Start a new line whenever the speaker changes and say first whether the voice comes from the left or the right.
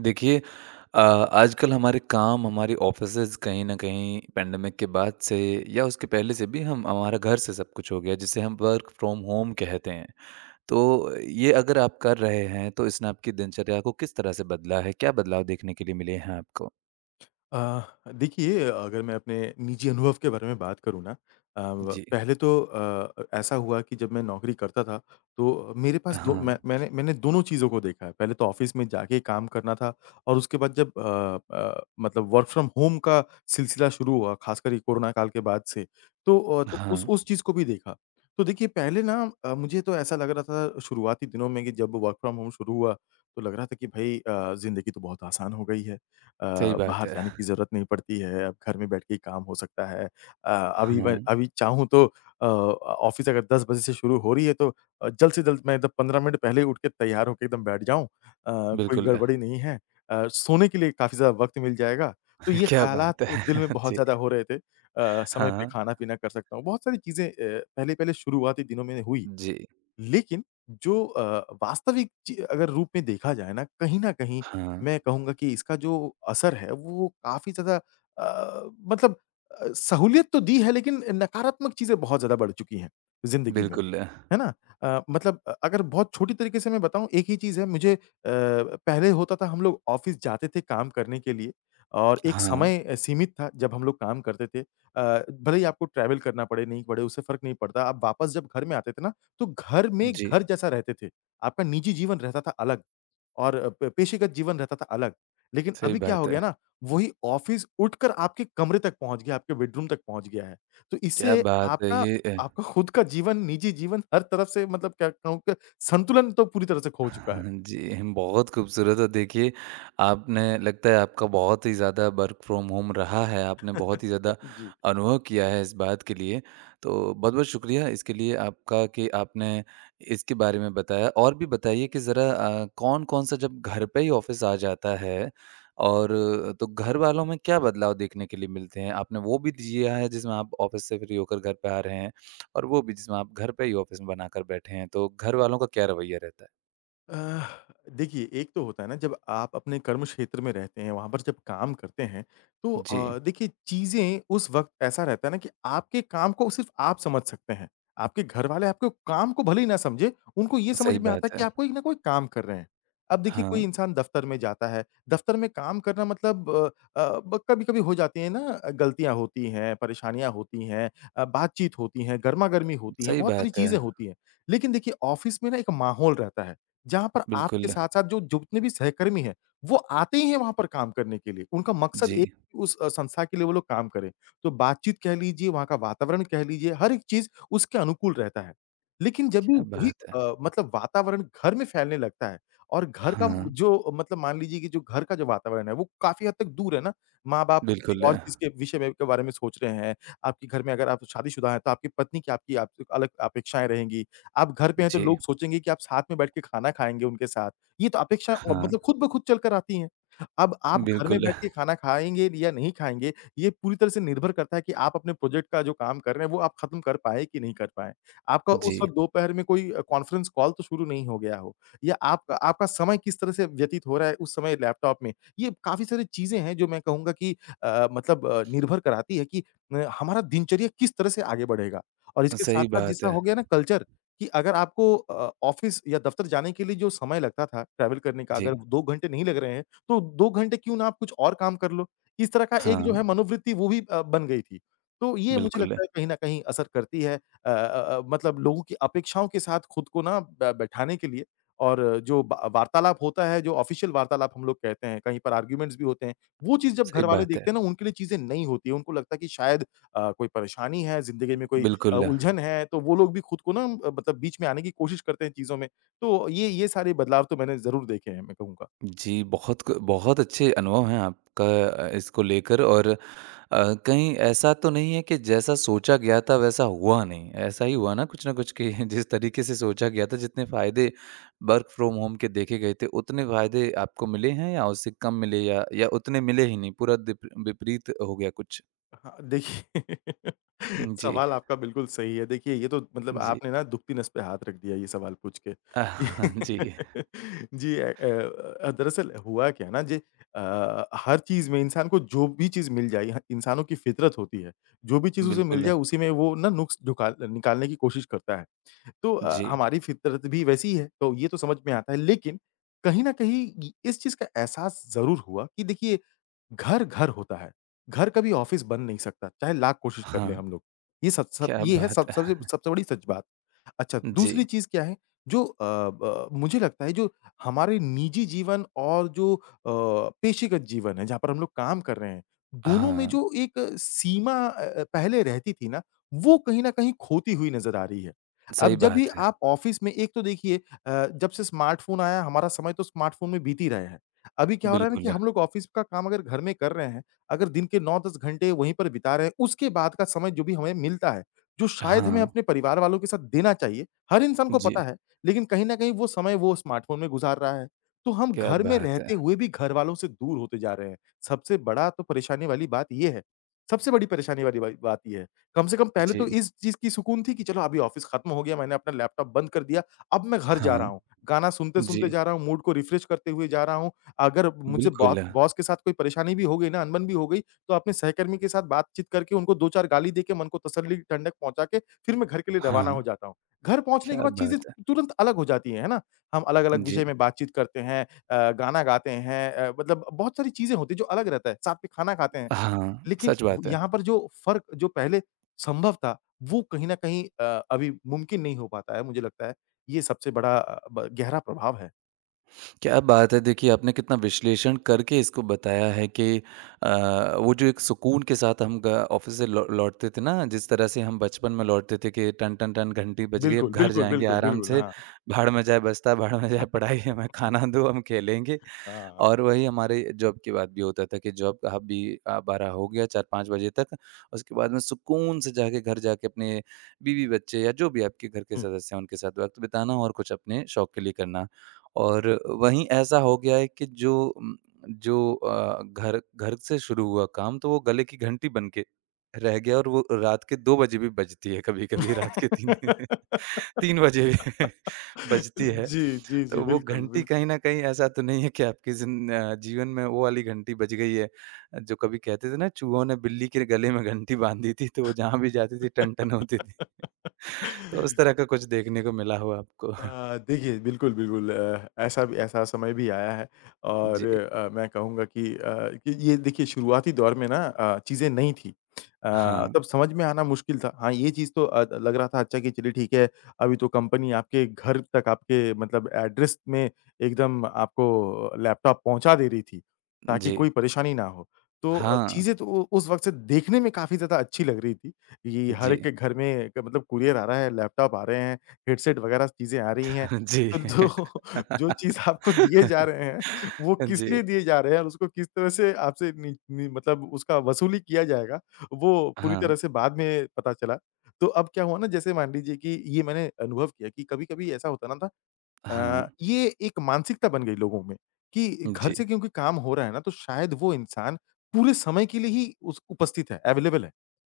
right: देखिए आजकल हमारे काम हमारे ऑफिसेज कहीं न कहीं पैंडेमिक के बाद से या उसके पहले से भी हम हमारा घर से सब कुछ हो गया जिसे हम वर्क फ्रॉम होम कहते हैं। तो ये अगर आप कर रहे हैं तो इसने आपकी दिनचर्या को किस तरह से बदला है? क्या बदलाव देखने के लिए मिले हैं आपको?
left: अ, देखिए अगर मैं अपने निजी अनुभव के बारे में बात करूँ ना।
right: जी।
left: पहले तो ऐसा हुआ कि जब मैं नौकरी करता था तो मेरे पास दो
right: हाँ,
left: मैंने दोनों चीज़ों को देखा है। पहले तो ऑफ़िस में जाके काम करना था और उसके बाद जब मतलब वर्क फ्रॉम होम का सिलसिला शुरू हुआ ख़ासकर ये कोरोना काल के बाद से, तो तो
right: हाँ,
left: उस चीज़ को भी देखा। तो देखिए पहले ना, मुझे तो ऐसा लग रहा था शुरुआती दिनों में कि जब वर्क फ्रॉम होम शुरू हुआ, तो लग रहा था कि भई, ज़िंदगी तो बहुत आसान हो गई है।
right: सही बात
left: बाहर
right: है।
left: जाने की ज़रूरत नहीं पड़ती है, अब घर में बैठ के ही काम हो सकता है। अभी मैं
right: हाँ,
left: अभी चाहूँ तो ऑफ़िस अगर 10 बजे से शुरू हो रही है तो जल्द से जल्द मैं एकदम 15 मिनट पहले ही उठ के तैयार होके एकदम बैठ जाऊँ। कोई
right: बिल्कुल।
left: गड़बड़ी नहीं है। सोने के लिए काफ़ी ज़्यादा वक़्त मिल जाएगा। तो ये
right: क्या
left: ख़्यालात
right: बात
left: दिल में
right: है!
left: बहुत
right: जी।
left: ज़्यादा हो रहे थे। समय पे
right: हाँ,
left: खाना-पीना कर सकता हूँ। बहुत सारी चीज़ें, पहले-पहले शुरुआती दिनों में हुई।
right: जी।
left: लेकिन जो अ, वास्तविक ची अगर रूप में देखा जाए ना, कहीं न कहीं
right: हाँ,
left: मैं कहूँगा कि इसका जो असर है, वो काफ़ी ज़्यादा मतलब सहूलियत तो दी है, लेकिन नकारात्मक चीज़ें बहुत ज़्यादा बढ़ चुकी हैं, ज़िंदगी में।
right: बिल्कुल।
left: है ना? मतलब अगर बहुत छोटी तरीके से मैं बताऊँ एक ही चीज़ है मुझे, पहले होता था हम लोग ऑफ़िस जाते थे काम करने के लिए और एक
right: हाँ,
left: समय सीमित था जब हम लोग काम करते थे। भले ही आपको ट्रैवल करना पड़े, नहीं पड़े उससे फ़र्क नहीं पड़ता। आप वापस जब घर में आते थे ना, तो घर में
right: जी,
left: घर जैसा रहते थे। आपका निजी जीवन रहता था अलग। और प पेशेगत जीवन रहता था अलग। लेकिन
right: सही
left: अभी क्या हो
right: बात
left: गया
right: है।
left: ना, वही ऑफ़िस उठकर आपके कमरे तक पहुँच गया, आपके बेडरूम तक पहुँच गया है। तो
right: क्या
left: इससे
right: बात है!
left: आपका
right: ये अ
left: आपका खुद का जीवन, निजी जीवन हर तरफ से मतलब क्या कहूँ कि संतुलन तो पूरी तरह से खो चुका
right: हाँ,
left: है।
right: जी, बहुत खूबसूरत। और देखिए, आपने लगता है आपका बहुत ही ज़्यादा वर्क फ्रॉम होम रहा है, आपने बहुत ही ज़्यादा
left: जी।
right: अनुभव किया है इस बात के लिए। तो बहुत-बहुत शुक्रिया इसके लिए आपका कि आपने इसके बारे में बताया। और भी बताइए कि ज़रा कौन-कौन सा जब घर पे ही ऑफ़िस आ जाता है तो घर वालों में क्या बदलाव देखने के लिए मिलते हैं? आपने वो भी दिया है जिसमें आप ऑफ़िस से फ्री होकर घर पे आ रहे हैं और वो भी जिसमें आप घर पे ही ऑफ़िस बनाकर बैठे हैं, तो घर वालों का क्या रवैया रहता है?
left: अ, देखिए, एक तो होता है ना जब आप अपने कर्म क्षेत्र में रहते हैं, वहाँ पर जब काम करते हैं, तो
right: जी,
left: देखिए चीज़ें उस वक़्त ऐसा रहता है ना कि आपके काम को सिर्फ़ आप समझ सकते हैं। आपके घरवाले आपके काम को भले ही ना समझें, उनको ये समझ
right: सही
left: में आता है
right: बात
left: कि
right: है।
left: आप कोई ना कोई काम कर रहे हैं। अब देखिए कोई
right: हाँ,
left: इंसान दफ़्तर में जाता है, दफ़्तर में काम करना मतलब अ अ, ब कभी-कभी हो जाती है ना गलतियाँ होती हैं, परेशानियाँ होती हैं, बातचीत होती है, गरमा-गरमी होती है,
right: सही
left: बहुत सारी
right: बात है।
left: चीज़ें होती हैं। लेकिन देखिए ऑफ़िस में ना एक माहौल रहता है। जहाँ पर आपके
right: बिल्कुल,
left: साथ-साथ जो जितने भी सहकर्मी हैं, वो आते ही हैं वहाँ पर काम करने के लिए। उनका मकसद
right: जी,
left: एक कि उस संस्था के लिए वो लोग काम करें। तो बातचीत कह लीजिए, वहाँ का वातावरण कह लीजिए, हर एक चीज़ उसके अनुकूल रहता है। लेकिन जब भी
right: क्या
left: वही
right: बात है।
left: मतलब वातावरण घर में फैलने लगता है और घर का
right: हाँ,
left: म- जो मतलब मान लीजिए कि जो घर का जो वातावरण है, वो काफ़ी हद तक दूर है ना। माँ-बाप किसी
right: बिल्कुल,
left: और चीज़ के बारे में सोच रहे हैं। आपके घर में अगर आप शादीशुदा हैं, तो आपकी पत्नी की आपकी आपसे अलग अपेक्षाएँ रहेंगी। आप घर पे हैं तो
right: जी,
left: लोग सोचेंगे कि आप साथ में बैठ के खाना खाएँगे उनके साथ। ये तो अपेक्षा,
right: हाँ,
left: खुद ब खुद चल कर आती हैं। अब आप घर में
right: बिल्कुल,
left: बैठ के खाना खाएँगे या नहीं खाएँगे, ये पूरी तरह से निर्भर करता है कि आप अपने प्रोजेक्ट का जो काम कर रहे हैं, वो आप खत्म कर पाए कि नहीं कर पाए। आपका
right: जी,
left: उस वक़्त दोपहर में कोई, कॉन्फ्रेंस कॉल तो शुरू नहीं हो गया हो या आपका आपका समय किस तरह से व्यतीत हो रहा है उस समय लैपटॉप में। ये काफ़ी सारी चीज़ें हैं जो मैं कहूँगा कि मतलब निर्भर कराती है कि हमारा दिनचर्या किस तरह से आगे बढ़ेगा और इसके
right: सही
left: साथ-साथ
right: बात
left: जैसा
right: है।
left: हो गया ना कल्चर कि अगर आपको, ऑफ़िस या दफ़्तर जाने के लिए जो समय लगता था ट्रैवल करने का,
right: जी,
left: अगर 2 घंटे नहीं लग रहे हैं, तो 2 घंटे क्यों ना आप कुछ और काम कर लो? इस तरह का एक जो
right: हाँ,
left: है मनोवृत्ति वो भी, बन गई थी। तो ये मुझे
right: बिल्कुल,
left: लगता है कहीं न कहीं असर करती है, लोगों की अपेक्षाओं के साथ खुद को ना ब बैठाने के लिए और जो वा वार्तालाप होता है, जो ऑफ़िशियल वार्तालाप हम लोग कहते हैं, कहीं पर आर्ग्यूमेंट्स भी होते हैं, वो चीज़ जब
right: सही
left: घरवाले
right: बात है।
left: देखते हैं ना, उनके लिए चीज़ें नई होती हैं। उनको लगता है कि शायद, कोई परेशानी है, ज़िंदगी में कोई,
right: बिल्कुल।
left: उलझन है, तो वो लोग भी खुद को ना, बीच में आने की कोशिश करते हैं चीज़ों में। तो ये सारे बदलाव तो मैंने ज़रूर देखे हैं, मैं कहूँगा।
right: जी, बहुत अच्छे अनुभव हैं आपका, इसको लेकर। कहीं ऐसा तो नहीं है कि जैसा सोचा गया था वैसा हुआ नहीं? ऐसा ही हुआ ना कुछ न कुछ कि जिस तरीके से सोचा गया था जितने फ़ायदे वर्क फ्रॉम होम के देखे गए थे उतने फ़ायदे आपको मिले हैं या उससे कम मिले या उतने मिले ही नहीं, पूरा दिप विपरीत हो गया कुछ?
left: हाँ, देखिए।
right: जी,
left: सवाल आपका बिल्कुल सही है। देखिए, ये तो मतलब
right: जी।
left: आपने ना दुखती नस पे हाथ रख दिया ये सवाल पूछ के।
right: आह, जी,
left: जी। दरअसल हुआ क्या है ना जी, हर चीज़ में इंसान को जो भी चीज़ मिल जाए ह इंसानों की फितरत होती है। जो भी चीज़ उसे मिल
right: बिल्कुल।
left: जाए उसी में वो ना नुक्स ढुकाल निकालने की कोशिश करता है। तो,
right: जी,
left: हमारी फितरत भी वैसी ही है, तो ये तो समझ में आता है। लेकिन कहीं न कहीं इ इस चीज़ का एहसास ज़रूर हुआ कि देखिए घर, घर होता है। घर कभी ऑफ़िस बन नहीं सकता, चाहे लाख कोशिश कर
right: हाँ,
left: लें हम लोग। ये सच सब
right: क्या
left: ये है
right: बात
left: सब सबसे
right: है!
left: सबसे बड़ी सच बात। अच्छा,
right: जी,
left: दूसरी चीज़ क्या है, जो अ, ब मुझे लगता है जो हमारे निजी जीवन और जो, पेशेगत जीवन है, जहाँ पर हम लोग काम कर रहे हैं, दोनों में
right: हाँ,
left: जो एक सीमा पहले रहती थी ना, वो कहीं न कहीं खोती हुई नज़र आ रही है। अब
right: सही
left: जब भी
right: बात है।
left: आप ऑफ़िस में एक तो देखिए, जब से स्मार्टफ़ोन आया, हमारा समय तो स्मार्टफ़ोन में बीत ही रहा है। अभी क्या हो रहा है ना कि
right: बिल्कुल,
left: हम लोग ऑफ़िस का काम अगर घर में कर रहे हैं, अगर दिन के 9-10 घंटे वहीं पर बिता रहे हैं, उसके बाद का समय जो भी हमें मिलता है, जो शायद हमें
right: हाँ।
left: अपने परिवार वालों के साथ देना चाहिए, हर इंसान को पता
right: जी,
left: है, लेकिन कहीं न कहीं वो समय वो स्मार्टफ़ोन में गुज़ार रहा है। तो हम
right: क्या
left: घर में
right: बात है!
left: रहते हुए भी घरवालों से दूर होते जा रहे हैं। सबसे बड़ा तो परेशानी वाली बात ये है। सबसे बड़ी परेशानी वाली बाई बात ये है। कम से कम पहले तो
right: जी,
left: इस चीज़ की सुकून थी कि चलो अभी ऑफ़िस खत्म हो गया, मैंने अपना लैपटॉप बंद कर दिया, अब मैं घर जा रहा
right: हाँ,
left: हूँ। गाना
right: जी,
left: सुनते-सुनते जा रहा हूँ, मूड को रिफ़्रेश करते हुए जा रहा हूँ। अगर मुझे बॉ
right: बिल्कुल,
left: बॉस के साथ कोई परेशानी भी हो गई ना, अनबन भी हो गई, तो अपने सहकर्मी के साथ बातचीत करके उनको 2-4 गाली देके मन को तसल्ली, ठंडक पहुँचा के फिर मैं घर के लिए रवाना
right: हाँ,
left: हो जाता हूँ। घर पहुँचने के
right: क्या
left: बाद चीज़ें
right: बात है!
left: तुरंत अलग हो जाती हैं, है ना? हम अलग-अलग
right: जी,
left: विषय में बातचीत करते हैं गाना गाते हैं मतलब बहुत सारी चीज़ें होती हैं जो अलग रहता है, साथ में खाना खाते हैं।
right: हाँ,
left: लेकिन
right: सच
left: व
right: बात है।
left: यहाँ पर जो फ़र्क जो पहले संभव था, वो कहीं न कहीं अभी मुमकिन नहीं हो पाता है मुझे लगता है। ये सबसे बड़ा अ, ब गहरा प्रभाव है।
right: क्या बात है, देखिए आपने कितना विश्लेषण करके इसको बताया है कि वो जो एक सुकून के साथ हम ग ऑफ़िस से लौ लौटते थे ना, जिस तरह से हम बचपन में लौटते थे कि टन, टन, टन घंटी बज गई, अब
left: बिल्कुल,
right: घर
left: बिल्कुल,
right: जाएँगे
left: बिल्कुल,
right: आराम
left: बिल्कुल।
right: से,
left: हाँ,
right: भाड़ में जाए बस्ता, भाड़ में जाए पढ़ाई, हमें खाना दो, हम खेलेंगे।
left: हाँ।
right: और वही हमारे जॉब के बाद भी होता था कि जॉब का भी 12 हो गया 4-5 बजे तक, उसके बाद में सुकून से जाके घर जाके अपने बीवी बच्चे या जो भी आपके घर के
left: हुँ।
right: सदस्य हैं उनके साथ वक़्त बिताना और कुछ अपने शौक के लिए करना। और वहीं ऐसा हो गया है कि जो उम, जो अ, घर घर से शुरू हुआ काम तो वो गले की घंटी बन के रह गया और वो रात के 2 बजे भी बजती है, कभी-कभी रात के 3 3 बजे भी बजती है।
left: जी, जी, जी।
right: तो वो
left: बिल्कुल,
right: घंटी,
left: बिल्कुल।
right: कहीं न कहीं ऐसा तो नहीं है कि आपकी जीवन में वो वाली घंटी बज गई है, जो कभी कहते थे ना चूहों ने बिल्ली के गले में घंटी बाँधी थी, तो वो जहाँ भी जाती थी टन-टन होती थी। तो उस तरह का कुछ देखने को मिला हो आपको।
left: देखिए, बिल्कुल, बिल्कुल, ऐसा समय भी आया है और
right: जी,
left: मैं कहूँगा कि ये देखिए शुरुआती दौर में ना, चीज़ें नई थी।
right: हाँ,
left: तब समझ में आना मुश्किल था। हाँ, ये चीज़ तो लग रहा था अच्छा कि चलिए ठीक है, अभी तो कंपनी आपके घर तक आपके मतलब एड्रेस में एकदम आपको लैपटॉप पहुँचा दे रही थी, ताकि
right: जी,
left: कोई परेशानी ना हो। तो
right: हाँ,
left: चीज़ें तो उ उस वक़्त से देखने में काफ़ी ज़्यादा अच्छी लग रही थी, कि हर
right: जी,
left: एक के घर में क मतलब कूरियर आ रहा है, लैपटॉप आ रहे हैं। हेडसेट वगैरह चीज़ें आ रही हैं।
right: जी।
left: तो जो जो चीज़ आपको दिए जा रहे हैं, वो किस
right: जी,
left: लिए दिए जा रहे हैं और उसको किस तरह से आपसे नि नि मतलब उसका वसूली किया जाएगा, वो पूरी
right: हाँ,
left: तरह से बाद में पता चला। तो अब क्या हुआ ना जैसे मान लीजिए कि ये मैंने अनुभव किया कि कभी-कभी ऐसा होता ना था
right: हाँ,
left: ये एक मानसिकता बन गई लोगों में कि घर
right: जी,
left: से क्योंकि काम हो रहा है ना, तो शायद वो इंसान पूरे समय के लिए ही उस उपस्थित है, अवेलेबल है।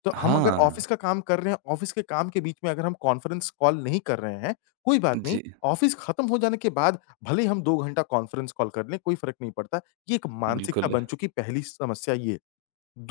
left: तो हम अगर
right: हाँ,
left: ऑफ़िस का काम कर रहे हैं, ऑफ़िस के काम के बीच में अगर हम कॉन्फ्रेंस कॉल नहीं कर रहे हैं, कोई बात नहीं,
right: जी,
left: ऑफ़िस खत्म हो जाने के बाद भले ही हम 2 घंटा कॉन्फ्रेंस कॉल कर लें, कोई फ़र्क नहीं पड़ता। ये एक मानसिकता
right: बिल्कुल,
left: बन चुकी पहली समस्या ये है।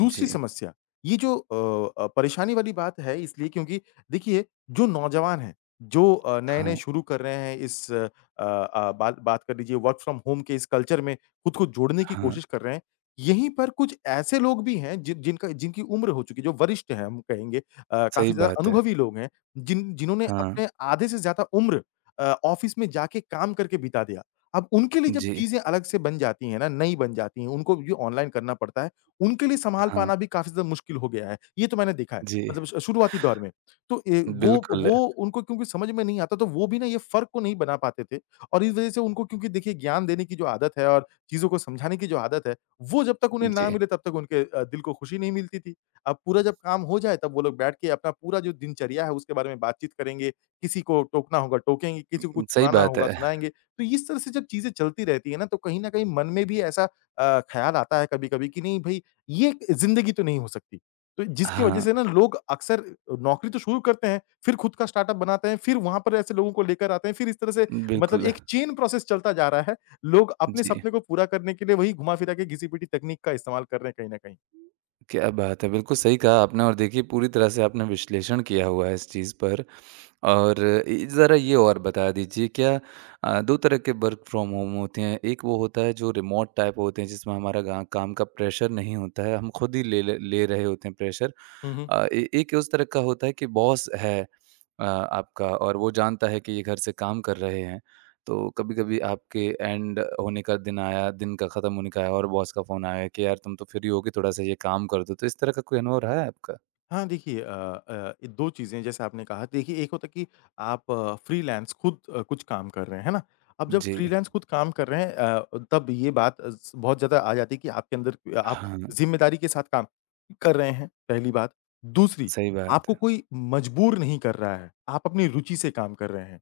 left: दूसरी
right: जी,
left: समस्या, ये जो परेशानी वाली बात है इसलिए क्योंकि देखिए जो नौजवान हैं, जो नए-नए
right: हाँ,
left: शुरू कर रहे हैं इस अ अ, बात बात कर लीजिए वर्क फ्रॉम होम के इस कल्चर में खुद को जोड़ने की
right: हाँ।
left: कोशिश कर रहे हैं। यहीं पर कुछ ऐसे लोग भी हैं जिनकी उम्र हो चुकी है, जो वरिष्ठ हैं हम कहेंगे,
right: सही
left: काफ़ी ज़्यादा
right: बात है।
left: अनुभवी लोग हैं, जिन्होंने
right: हाँ,
left: अपने आधे से ज़्यादा उम्र ऑफ़िस में जाके काम करके बिता दिया। अब उनके लिए जब
right: जी,
left: चीज़ें अलग से बन जाती हैं ना, नई बन जाती हैं, उनको ये ऑनलाइन करना पड़ता है। उनके लिए सँभाल
right: हाँ,
left: पाना भी काफ़ी ज़्यादा मुश्किल हो गया है। ये तो मैंने देखा है,
right: जी,
left: मतलब श शुरुआती दौर में। तो ए
right: बिल्कुल,
left: वो उनको क्योंकि समझ में नहीं आता, तो वो भी ना ये फ़र्क को नहीं बना पाते थे और इस वज़ह से उनको क्योंकि देखिए ज्ञान देने की जो आदत है और चीज़ों को समझाने की जो आदत है, वो जब तक उन्हें ना
right: जी,
left: मिले तब तक उनके दिल को खुशी नहीं मिलती थी। अब पूरा जब काम हो जाए तब वो लोग बैठ के अपना पूरा जो दिनचर्या है उसके बारे में बातचीत करेंगे, किसी को टोकना होगा टोकेंगे, किसी को कुछ
right: सही
left: सुनाना
right: बात
left: होगा
right: है।
left: सुनाएँगे। तो इस तरह से जब चीज़ें चलती रहती है ना, तो कहीं न कहीं मन में भी ऐसा ख़्याल आता है कभी-कभी कि नहीं भई ये एक ज़िंदगी तो नहीं हो सकती। तो जिसकी वज़ह
right: हाँ,
left: से ना लोग अक्सर नौकरी तो शुरू करते हैं, फिर खुद का स्टार्टअप बनाते हैं, फिर वहाँ पर ऐसे लोगों को लेकर आते हैं, फिर इस तरह से मतलब
right: बिल्कुल,
left: एक चेन प्रोसेस चलता जा रहा है। लोग अपने
right: जी।
left: सपने को पूरा करने के लिए वही घुमा-फिरा के घिसी-पिटी तकनीक का इस्तेमाल कर रहे हैं कहीं न कहीं।
right: क्या बात है! बिल्कुल सही कहा आपने। और देखिए, पूरी तरह से आपने विश्लेषण किया हुआ है इस चीज़ पर। और इ ज़रा ये और बता दीजिए, क्या 2 तरह के वर्क फ्रॉम होम होते हैं। एक वो होता है जो रिमोट टाइप होते हैं जिसमें हमारा गा काम का प्रेशर नहीं होता है, हम खुद ही ले ले ले रहे होते हैं प्रेशर।
left: हुँ, हुँ।
right: अ, ए एक उस तरह का होता है कि बॉस है आपका और वो जानता है कि ये घर से काम कर रहे हैं। तो कभी-कभी आपके एंड होने का दिन आया, दिन का ख़त्म होने का आया और बॉस का फ़ोन आया कि यार तुम तो फ्री होगे थोड़ा-सा ये काम कर दो। तो इस तरह का कोई अनुभव रहा है आपका?
left: हाँ, देखिए 2 चीज़ें जैसे आपने कहा देखिए एक होता है कि आप फ्रीलांस खुद कुछ काम कर रहे हैं, है ना? अब जब
right: जी।
left: फ्रीलांस खुद काम कर रहे हैं, तब ये बात अ, स बहुत ज़्यादा आ जाती है कि आपके अंदर आप
right: हाँ,
left: ज़िम्मेदारी के साथ काम कर रहे हैं, पहली बात। दूसरी,
right: सही बात
left: आपको
right: है,
left: कोई मजबूर नहीं कर रहा है, आप अपनी रुचि से काम कर रहे हैं।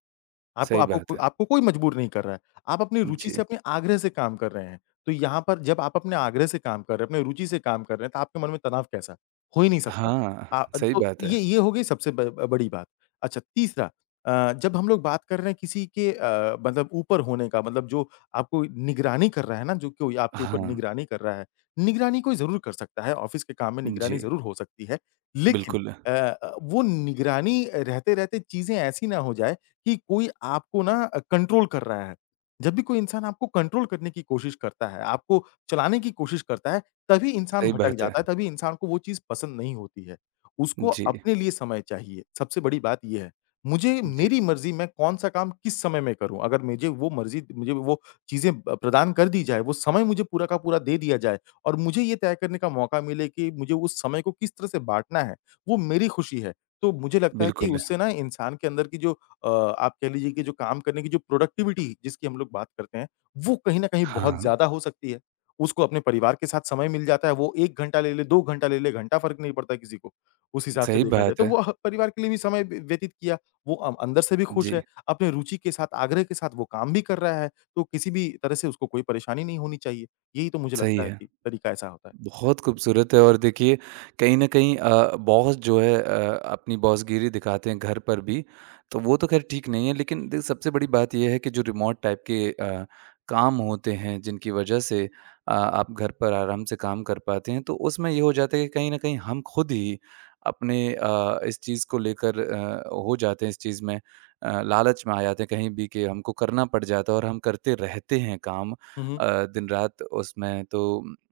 left: आपको
right: सही
left: आपको
right: बात
left: को
right: है।
left: आपको कोई मजबूर नहीं कर रहा है। आप अपनी रुचि से,
right: जी।
left: अपने आग्रह से काम कर रहे हैं। तो यहाँ पर जब आप अपने आग्रह से काम कर रहे हैं, अपने रुचि से काम कर रहे हैं, तो आपके मन में तनाव कैसा? हो ही नहीं सकता।
right: हाँ, सही
left: तो
right: बात है।
left: ये हो गई सबसे ब ब बड़ी बात। अच्छा तीसरा, जब हम लोग बात कर रहे हैं किसी के मतलब ऊपर होने का मतलब जो आपको निगरानी कर रहा है ना, जो कोई आपके ऊपर
right: हाँ,
left: निगरानी कर रहा है। निगरानी कोई ज़रूर कर सकता है, ऑफ़िस के काम में
right: जी,
left: निगरानी ज़रूर हो सकती है। लेकिन
right: बिल्कुल।
left: वो निगरानी रहते-रहते चीज़ें ऐसी ना हो जाए कि कोई आपको ना कंट्रोल कर रहा है। जब भी कोई इंसान आपको कंट्रोल करने की कोशिश करता है, आपको चलाने की कोशिश करता है, तभी इंसान
right: सही
left: भटक
right: बात है।
left: जाता है, तभी इंसान को वो चीज़ पसंद नहीं होती है। उसको
right: जी,
left: अपने लिए समय चाहिए, सबसे बड़ी बात ये है। मुझे
right: जी,
left: मेरी मर्ज़ी, मैं कौन-सा काम किस समय में करूँ, अगर मुझे वो मर्ज़ी मुझे वो चीज़ें ब प्रदान कर दी जाए, वो समय मुझे पूरा का पूरा दे दिया जाए और मुझे ये तय करने का मौका मिले कि मुझे उस समय को किस तरह से बाँटना है, वो मेरी खुशी है। तो मुझे लगता है कि
right: बिल्कुल।
left: उससे ना इंसान के अंदर की जो आप कह लीजिए कि जो काम करने की जो प्रोडक्टिविटी जिसकी हम लोग बात करते हैं, वो कहीं न कहीं बहुत
right: हाँ,
left: ज़्यादा हो सकती है। उसको अपने परिवार के साथ समय मिल जाता है, वो 1 घंटा ले ले, 2 घंटा ले ले, घंटा फ़र्क नहीं पड़ता किसी को। उस हिसाब से
right: सही
left: देखा जाए
right: बात
left: तो
right: है।
left: वो ह परिवार के लिए भी समय व्यतीत किया, वो अंदर से भी खुश है,
right: जी,
left: अपने रुचि के साथ, आग्रह के साथ वो काम भी कर रहा है, तो किसी भी तरह से उसको कोई परेशानी नहीं होनी चाहिए। यही तो मुझे
right: सही
left: लगता है
right: है।
left: कि तरीका ऐसा होता है।
right: बहुत खूबसूरत है। और देखिए, कहीं न कहीं बॉस जो है अपनी बॉसगिरी दिखाते हैं घर पर भी, तो वो तो ख़ैर ठीक नहीं है। लेकिन देखिए, सबसे बड़ी बात ये है कि जो रिमोट टाइप के काम होते हैं जिनकी वज़ह से आप घर पर आराम से काम कर पाते हैं, तो उसमें ये हो जाता है कि कहीं न कहीं हम खुद ही अपने, इस चीज़ को लेकर हो जाते हैं इस चीज़ में, लालच में आ जाते हैं कहीं भी कि हमको करना पड़ जाता है और हम करते रहते हैं काम,
left: हुँ, हुँ।
right: दिन-रात उसमें। तो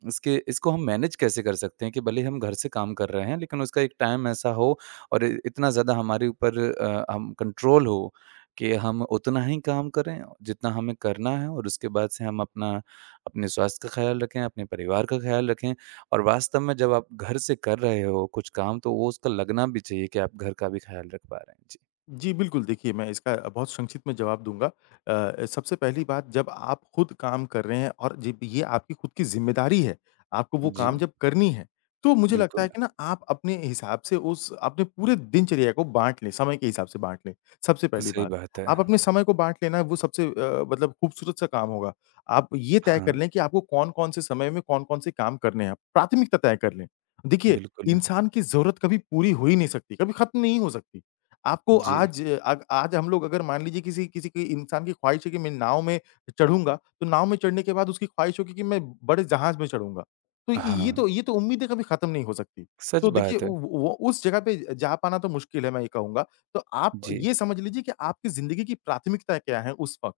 right: इसके, इसको हम मैनेज कैसे कर सकते हैं कि भले ही हम घर से काम कर रहे हैं लेकिन उसका एक टाइम ऐसा हो और इ इतना ज़्यादा हमारे ऊपर हम कंट्रोल हो कि हम उतना ही काम करें जितना हमें करना है और उसके बाद से हम अपना, अपने स्वास्थ्य का ख़्याल रखें, अपने परिवार का ख़्याल रखें और वास्तव में जब आप घर से कर रहे हो कुछ काम तो वो उसका लगना भी चाहिए कि आप घर का भी ख़्याल रख पा रहे हैं। जी।
left: जी, बिल्कुल देखिए, मैं इसका बहुत संक्षिप्त में जवाब दूँगा। सबसे पहली बात, जब आप खुद काम कर रहे हैं और जब ये आपकी खुद की ज़िम्मेदारी है, आपको वो
right: जी,
left: काम जब करनी है, तो मुझे लगता है
right: बिल्कुल।
left: कि ना आप अपने हिसाब से उस अपने पूरे दिनचर्या को बाँट लें, समय के हिसाब से बाँट लें, सबसे पहली
right: सही
left: बात।
right: बात है।
left: आप अपने समय को बाँट लेना वो सबसे मतलब खूबसूरत सा काम होगा। आप ये तय
right: हाँ,
left: कर लें कि आपको कौन-कौन से समय में कौन-कौन से काम करने हैं, प्राथमिकता तय कर लें। देखिए,
right: बिल्कुल।
left: इंसान की ज़रूरत कभी पूरी हो ही नहीं सकती, कभी खत्म नहीं हो सकती। आपको
right: जी।
left: आज अग आज हम लोग अगर मान लीजिए किसी किसी की इंसान की ख्वाहिश है कि मैं नाव में चढ़ूँगा, तो नाव में चढ़ने के बाद उसकी ख्वाहिश होगी कि मैं बड़े जहाज में चढ़ूँगा। तो
right: हाँ,
left: ये तो ये तो उम्मीदें कभी खत्म नहीं हो सकती।
right: सच
left: तो देखिए
right: बात है।
left: वो उस जगह पे जा पाना तो मुश्किल है मैं ये कहूँगा। तो आप
right: जी।
left: ये समझ लीजिए कि आपकी ज़िंदगी की प्राथमिकता क्या है उस वक़्त।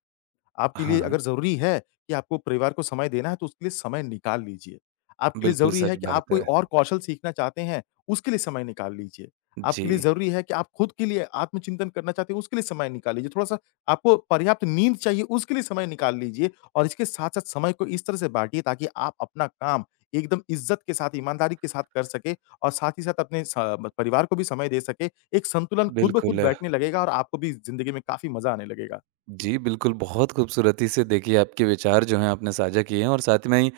left: आपके लिए
right: हाँ।
left: अगर ज़रूरी है कि आपको परिवार को समय देना है, तो उसके लिए समय निकाल लीजिए। आपके लिए
right: बिल्कुल,
left: ज़रूरी है
right: सच
left: कि आप
right: बात
left: कोई
right: है।
left: और कौशल सीखना चाहते हैं, उसके लिए समय निकाल लीजिए। आपके
right: जी,
left: लिए ज़रूरी है कि आप खुद के लिए आत्मचिंतन करना चाहते हैं, उसके लिए समय निकाल लीजिए। थोड़ा-सा आपको पर्याप्त नींद चाहिए, उसके लिए समय निकाल लीजिए और इसके साथ-साथ समय को इस तरह से बाँटिए ताकि आप अपना काम एकदम इज़्ज़त के साथ, ईमानदारी के साथ कर सकें और साथ ही साथ अपने स परिवार को भी समय दे सकें। एक संतुलन खुद ब
right: बिल्कुल।
left: खुद बैठने लगेगा और आपको भी ज़िंदगी में काफ़ी मज़ा आने लगेगा।
right: जी, बिल्कुल, बहुत खूबसूरती से देखिए आपके विचार जो हैं आपने साझा किए हैं और साथ में ही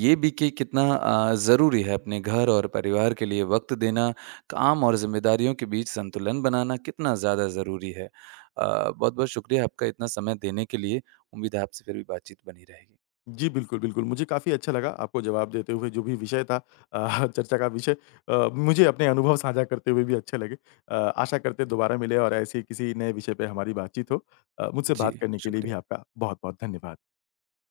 right: ये भी कि कितना ज़रूरी है अपने घर और परिवार के लिए वक़्त देना, काम और ज़िम्मेदारियों के बीच संतुलन बनाना कितना ज़्यादा ज़रूरी है। बहुत-बहुत शुक्रिया आपका इतना समय देने के लिए। उम्मीद है आपसे फिर भी बातचीत बनी रहेगी।
left: जी, बिल्कुल, बिल्कुल। मुझे काफ़ी अच्छा लगा आपको जवाब देते हुए, जो भी विषय था, चर्चा का विषय, मुझे अपने अनुभव साझा करते हुए भी अच्छे लगे। आशा करते हैं दोबारा मिले और ऐसे ही किसी नए विषय पे हमारी बातचीत हो। मुझसे
right: जी,
left: बात करने के लिए भी
right: शुक्रिया।
left: आपका बहुत-बहुत धन्यवाद।